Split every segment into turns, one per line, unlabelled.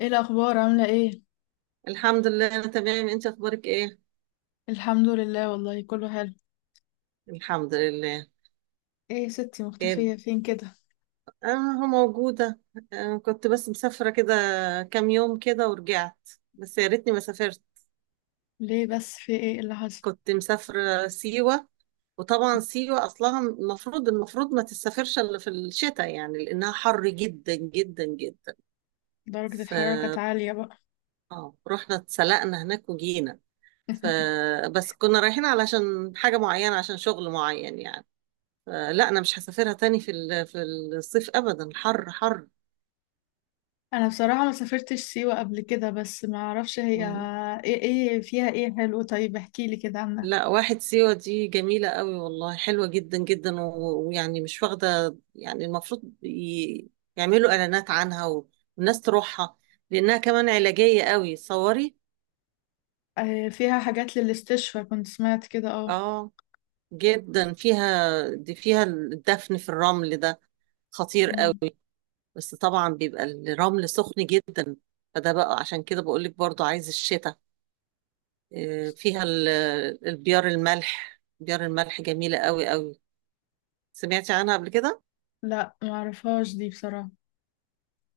ايه الاخبار؟ عامله ايه؟
الحمد لله انا تمام. انت اخبارك ايه؟
الحمد لله، والله كله حلو.
الحمد لله.
ايه يا ستي،
كده
مختفيه فين كده؟
انا موجوده. كنت بس مسافره كده كام يوم كده ورجعت، بس يا ريتني ما سافرت.
ليه بس؟ في ايه اللي حصل؟
كنت مسافره سيوه، وطبعا سيوه اصلها المفروض ما تسافرش الا في الشتاء، يعني لانها حر جدا جدا جدا.
درجه
ف
الحراره كانت عاليه بقى؟
اه رحنا اتسلقنا هناك وجينا. فبس كنا رايحين علشان حاجه معينه، عشان شغل معين يعني. لا انا مش هسافرها تاني في الصيف ابدا، حر حر.
انا بصراحه ما سافرتش سيوه قبل كده، بس ما اعرفش هي
مم.
ايه. ايه فيها؟ ايه حلو؟ طيب احكي لي كده عنها.
لا واحد، سيوة دي جميلة قوي والله، حلوة جدا جدا ويعني مش واخدة، يعني المفروض يعملوا اعلانات عنها والناس تروحها، لانها كمان علاجية قوي صوري.
آه، فيها حاجات للاستشفى، كنت سمعت كده. اه.
اه جدا فيها. دي فيها الدفن في الرمل ده، خطير قوي.
مم.
بس طبعا بيبقى الرمل سخن جدا، فده بقى عشان كده بقول لك، برضو عايز الشتاء. آه، فيها ال- البيار الملح، بيار الملح جميلة قوي قوي. سمعتي عنها قبل كده؟
لا، ما اعرفهاش دي بصراحه.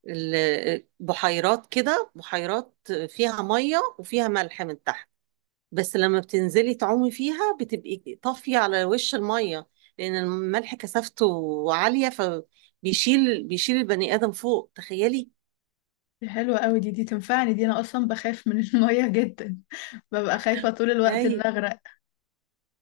بحيرات كده، بحيرات فيها مية وفيها ملح من تحت، بس لما بتنزلي تعومي فيها بتبقي طافية على وش المية، لأن الملح كثافته عالية، فبيشيل البني آدم فوق، تخيلي.
دي حلوه قوي، دي تنفعني، دي انا اصلا بخاف من الميه جدا. ببقى خايفه طول الوقت ان
أي،
اغرق.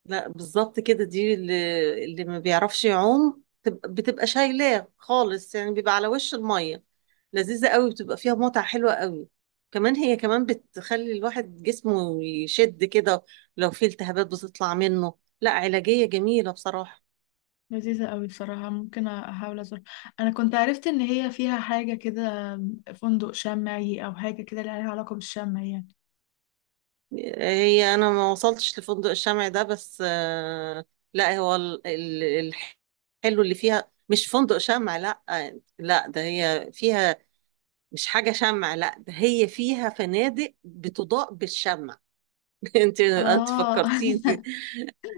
لا بالظبط كده، دي اللي ما بيعرفش يعوم بتبقى شايلاه خالص، يعني بيبقى على وش المية. لذيذة قوي، بتبقى فيها متعة حلوة قوي. كمان هي كمان بتخلي الواحد جسمه يشد كده، لو في التهابات بتطلع منه. لا علاجية جميلة بصراحة.
لذيذة قوي بصراحة، ممكن أحاول أزور. أنا كنت عرفت إن هي فيها حاجة كده، فندق شمعي أو حاجة كده لها علاقة بالشمع يعني.
هي أنا ما وصلتش لفندق الشمع ده، بس لا هو الحلو اللي فيها مش فندق شمع لا، لا ده هي فيها. مش حاجة شمع، لا ده هي فيها فنادق بتضاء بالشمع. انت
آه.
فكرتيني.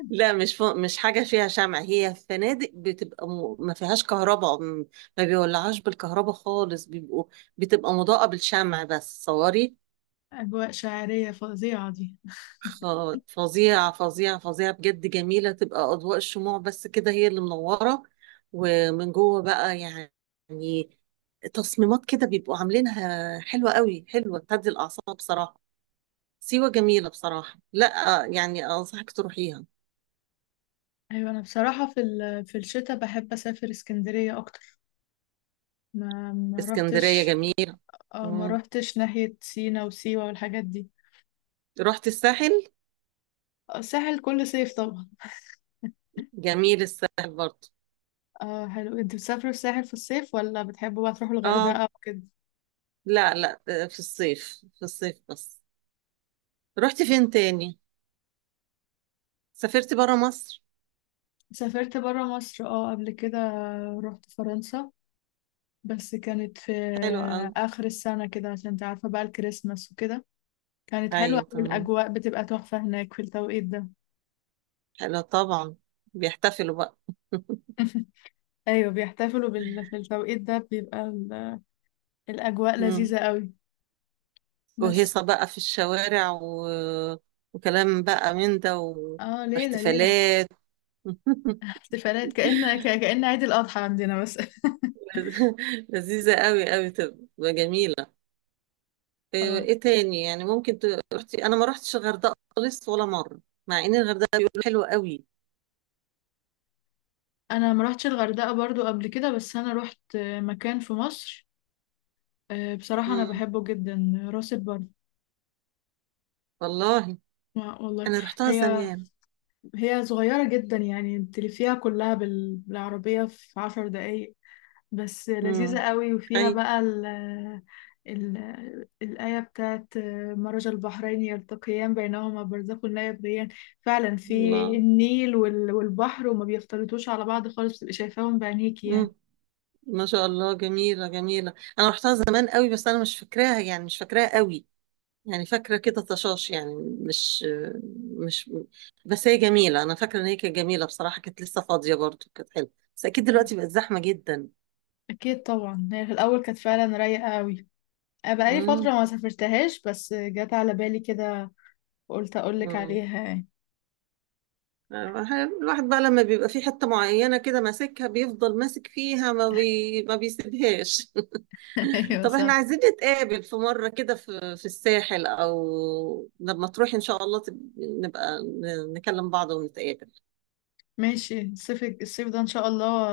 لا مش حاجه فيها شمع، هي فنادق بتبقى ما فيهاش كهرباء، ما بيولعوش بالكهرباء خالص، بيبقوا بتبقى مضاءه بالشمع بس صوري.
أجواء شاعرية فظيعة دي.
خ... فظيعه بجد، جميله تبقى اضواء الشموع بس كده هي اللي منوره، ومن جوه بقى يعني تصميمات كده بيبقوا عاملينها حلوه قوي، حلوه تهدي الاعصاب بصراحه. سيوه جميله بصراحه، لا يعني انصحك تروحيها.
أيوة، أنا بصراحة في الشتاء بحب أسافر اسكندرية أكتر. ما
اسكندرية
روحتش.
جميلة.
آه، ما
مم.
روحتش ناحية سينا وسيوة والحاجات دي.
رحت الساحل.
آه، الساحل كل صيف طبعا.
جميل الساحل برضه.
آه حلو. أنت بتسافروا الساحل في الصيف، ولا بتحبوا بقى تروحوا
اه،
الغردقة وكده؟
لا لا، في الصيف في الصيف بس. رحت فين تاني؟ سافرت برا مصر.
سافرت برا مصر اه قبل كده. رحت فرنسا، بس كانت في
حلو قوي.
آخر السنة كده، عشان انت عارفة بقى الكريسماس وكده. كانت حلوة
ايوه
أوي،
تمام،
الأجواء بتبقى تحفة هناك في التوقيت ده.
حلو طبعا. بيحتفلوا بقى.
أيوة، بيحتفلوا في التوقيت ده بيبقى الأجواء
مم.
لذيذة قوي. بس
وهيصة بقى في الشوارع وكلام بقى من ده
اه، ليلة ليلة.
واحتفالات.
احتفالات، كأن عيد الأضحى عندنا بس.
لذيذة قوي قوي، تبقى جميلة. ايه
اه.
إيه تاني يعني ممكن رحتي؟ انا ما رحتش الغردقه خالص ولا مره، مع ان الغردقه بيقولوا حلوه قوي.
أنا ما روحتش الغردقة برضو قبل كده، بس أنا روحت مكان في مصر. آه، بصراحة أنا
امم،
بحبه جدا: راس البر.
والله.
والله.
انا رحتها
هي
زمان.
هي صغيرة جدا، يعني تلفيها كلها بالعربية في 10 دقايق. بس
امم،
لذيذة قوي،
اي.
وفيها بقى ال ال الآية بتاعت مرج البحرين يلتقيان بينهما برزخ لا يبغيان. فعلا في
الله.
النيل والبحر، وما بيختلطوش على بعض خالص، بتبقي شايفاهم بعينيكي يعني.
امم، ما شاء الله، جميله جميله. انا رحتها زمان قوي، بس انا مش فاكراها، يعني مش فاكراها قوي، يعني فاكره كده طشاش يعني. مش مش بس هي جميله، انا فاكره ان هي كانت جميله بصراحه، كانت لسه فاضيه برضو، كانت حلوه، بس اكيد
أيوة.
دلوقتي بقت زحمه جدا.
أكيد طبعا. هي في الأول كانت فعلا رايقة قوي. أنا بقالي فترة
امم.
ما سافرتهاش، بس جت على بالي كده، وقلت أقولك عليها يعني.
الواحد بقى لما بيبقى في حتة معينة كده ماسكها، بيفضل ماسك فيها ما بيسيبهاش.
ايوه،
طب احنا
صح.
عايزين نتقابل في مرة كده في الساحل، او لما تروحي ان شاء الله نبقى نكلم بعض ونتقابل.
ماشي. الصيف ده ان شاء الله،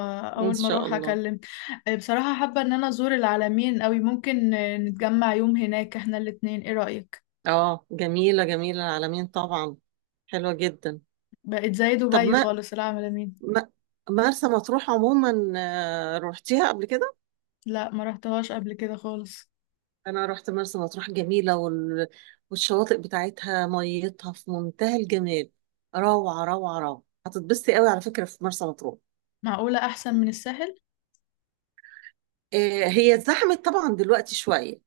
ان
اول ما
شاء
اروح
الله.
اكلم. آه، بصراحة حابة ان انا ازور العلمين قوي. ممكن نتجمع يوم هناك احنا الاتنين، ايه رأيك؟
اه جميلة جميلة العالمين طبعا، حلوة جدا.
بقت زي
طب
دبي
ما
خالص العلمين.
ما مرسى مطروح عموما روحتيها قبل كده؟
لا، ما رحتهاش قبل كده خالص.
انا رحت مرسى مطروح، جميله والشواطئ بتاعتها، ميتها في منتهى الجمال، روعه روعه روعه، هتتبسطي قوي على فكره في مرسى مطروح.
معقولة احسن من الساحل؟
هي اتزحمت طبعا دلوقتي شويه،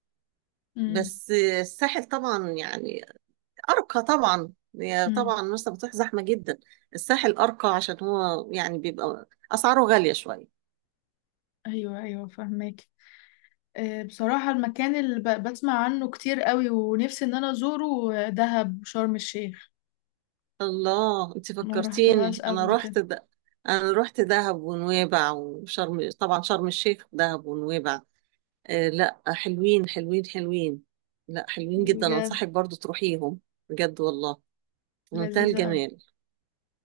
امم.
بس الساحل طبعا يعني ارقى طبعا. هي
امم.
طبعا مرسى مطروح زحمه جدا، الساحل ارقى عشان هو يعني بيبقى اسعاره غاليه شويه.
ايوه، ايوه، فهمك. آه، بصراحة المكان اللي بسمع عنه كتير قوي ونفسي ان انا ازوره، آه، دهب وشرم الشيخ.
الله انت
ما رحتهاش
فكرتيني، انا
قبل كده.
رحت ده. انا رحت دهب ونويبع وشرم، طبعا شرم الشيخ دهب ونويبع، آه لا حلوين حلوين حلوين، لا حلوين جدا،
بجد؟
انصحك برضو تروحيهم. بجد والله، في منتهى
لذيذة.
الجمال.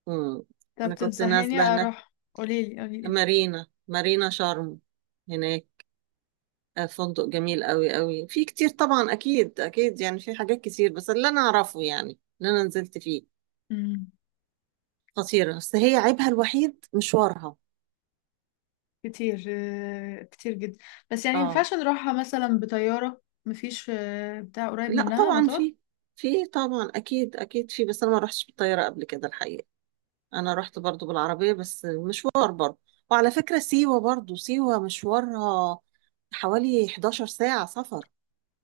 مم.
طب
انا كنت
تنصحيني
نازله هناك
اروح، قوليلي قوليلي.
مارينا، مارينا شرم هناك. آه فندق جميل قوي قوي، في كتير طبعا اكيد اكيد يعني، في حاجات كتير، بس اللي انا اعرفه يعني اللي انا نزلت فيه
امم.
خطيره، بس هي عيبها الوحيد مشوارها.
كتير، آه، كتير جدا. بس يعني
اه
مينفعش نروحها مثلا بطيارة؟ مفيش، آه، بتاع قريب
لا
منها
طبعا
مطار؟
في، في طبعا اكيد اكيد في، بس انا ما رحتش بالطياره قبل كده الحقيقه. انا رحت برضو بالعربية، بس مشوار برضو. وعلى فكرة سيوة برضو، سيوة مشوارها حوالي 11 ساعة سفر.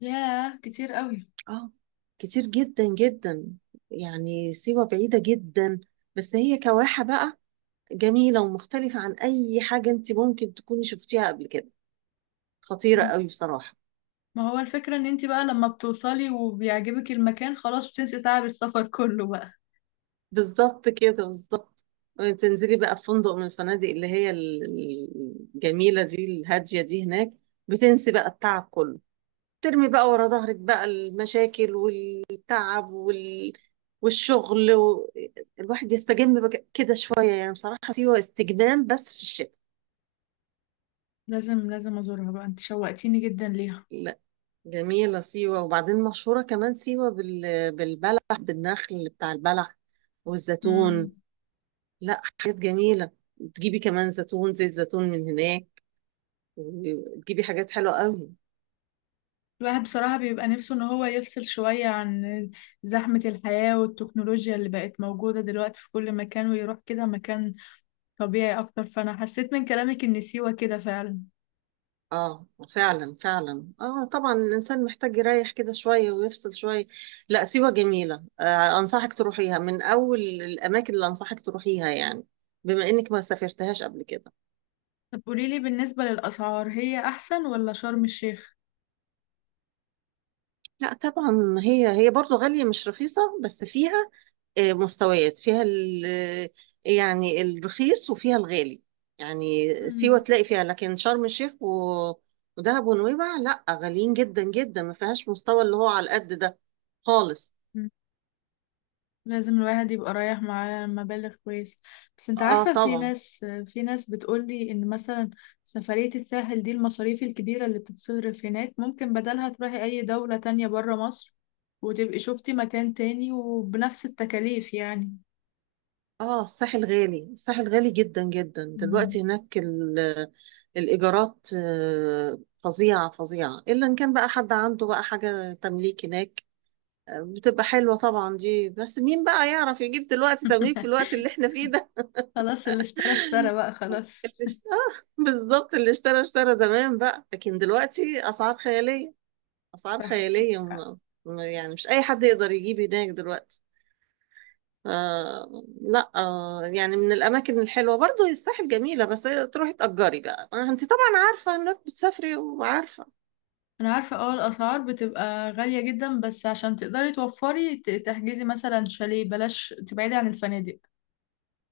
ياه، كتير قوي.
اه كتير جدا جدا، يعني سيوة بعيدة جدا. بس هي كواحة بقى، جميلة ومختلفة عن أي حاجة أنت ممكن تكوني شفتيها قبل كده، خطيرة
ما
قوي بصراحة.
ما هو الفكرة ان انتي بقى لما بتوصلي وبيعجبك المكان، خلاص بتنسي تعب السفر كله بقى.
بالظبط كده، بالظبط. بتنزلي بقى في فندق من الفنادق اللي الجميلة دي، الهادية دي هناك، بتنسي بقى التعب كله، ترمي بقى ورا ظهرك بقى المشاكل والتعب والشغل الواحد يستجم كده شوية، يعني بصراحة سيوة استجمام بس في الشتاء.
لازم لازم ازورها بقى، انت شوقتيني جدا ليها.
لا جميلة سيوة، وبعدين مشهورة كمان سيوة بالبلح، بالنخل بتاع البلح والزيتون.
امم.
لا حاجات جميلة، تجيبي كمان زيتون، زيت زيتون من هناك، وتجيبي حاجات حلوة قوي.
الواحد بصراحة بيبقى نفسه ان هو يفصل شوية عن زحمة الحياة والتكنولوجيا اللي بقت موجودة دلوقتي في كل مكان، ويروح كده مكان طبيعي أكتر. فأنا حسيت من كلامك إن سيوة كده فعلا.
اه فعلا فعلا، اه طبعا الانسان محتاج يريح كده شويه ويفصل شويه. لا سيوه جميله، آه انصحك تروحيها، من اول الاماكن اللي انصحك تروحيها يعني، بما انك ما سافرتهاش قبل كده.
طب قوليلي بالنسبة للأسعار، هي أحسن ولا شرم الشيخ؟
لا طبعا، هي هي برضو غاليه مش رخيصه، بس فيها آه مستويات، يعني الرخيص وفيها الغالي، يعني سيوه
مم.
تلاقي فيها، لكن شرم الشيخ ودهب ونويبع لا غاليين جدا جدا، ما فيهاش مستوى اللي هو على القد ده خالص.
مم. لازم الواحد يبقى رايح معاه مبالغ كويس. بس أنت
اه
عارفة، في
طبعا.
ناس في ناس بتقولي إن مثلا سفرية الساحل دي، المصاريف الكبيرة اللي بتتصرف هناك ممكن بدلها تروحي أي دولة تانية برا مصر، وتبقي شوفتي مكان تاني وبنفس التكاليف يعني.
اه الساحل غالي، الساحل غالي جدا جدا
مم.
دلوقتي هناك. الإيجارات فظيعة فظيعة، إلا إن كان بقى حد عنده بقى حاجة تمليك هناك. بتبقى حلوة طبعا دي، بس مين بقى يعرف يجيب دلوقتي تمليك في الوقت اللي احنا فيه ده.
خلاص، اللي اشترى اشترى بقى خلاص.
آه بالظبط، اللي اشترى اشترى زمان بقى، لكن دلوقتي أسعار خيالية، أسعار خيالية
صح.
م- يعني مش أي حد يقدر يجيب هناك دلوقتي. آه لا آه، يعني من الأماكن الحلوة برضو هي الساحل جميلة، بس هي تروحي تأجري بقى. أنت طبعا عارفة إنك بتسافري وعارفة.
انا عارفه، اه، الاسعار بتبقى غاليه جدا، بس عشان تقدري توفري تحجزي مثلا شاليه، بلاش تبعدي عن الفنادق.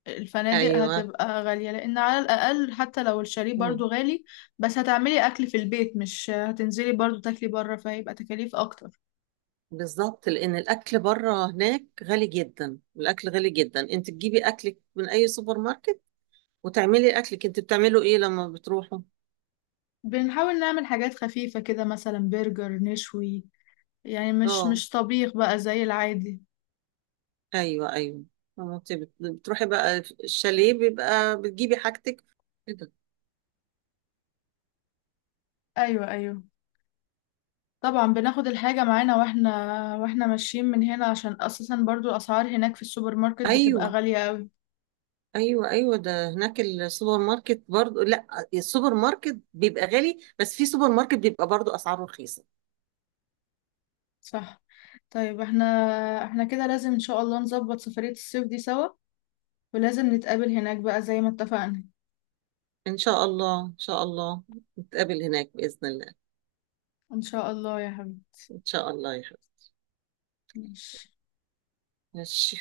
الفنادق
أيوه.
هتبقى غاليه، لان على الاقل حتى لو الشاليه برضو
مم.
غالي، بس هتعملي اكل في البيت، مش هتنزلي برضو تاكلي بره، فهيبقى تكاليف اكتر.
بالظبط، لأن الأكل بره هناك غالي جدا، الأكل غالي جدا. أنت تجيبي أكلك من أي سوبر ماركت وتعملي أكلك. أنت بتعمله إيه لما بتروحوا؟
بنحاول نعمل حاجات خفيفه كده، مثلا برجر نشوي، يعني مش
أه
مش طبيخ بقى زي العادي.
أيوه أيوه. أما أنت بتروحي بقى الشاليه بيبقى بتجيبي حاجتك كده.
ايوه، ايوه، طبعا بناخد الحاجة معانا، واحنا ماشيين من هنا، عشان اساسا برضو الاسعار هناك في السوبر ماركت بتبقى
أيوه
غالية قوي.
ايوه ايوه، ده هناك السوبر ماركت برضو، لا السوبر ماركت بيبقى غالي، بس في سوبر ماركت بيبقى برضو اسعاره رخيصه.
صح. طيب، احنا كده لازم ان شاء الله نظبط سفرية الصيف دي سوا، ولازم نتقابل هناك بقى زي ما اتفقنا.
ان شاء الله ان شاء الله، نتقابل هناك باذن الله.
ان شاء الله يا حبيبي.
ان شاء الله يا حبيبي.
ماشي.
ماشي.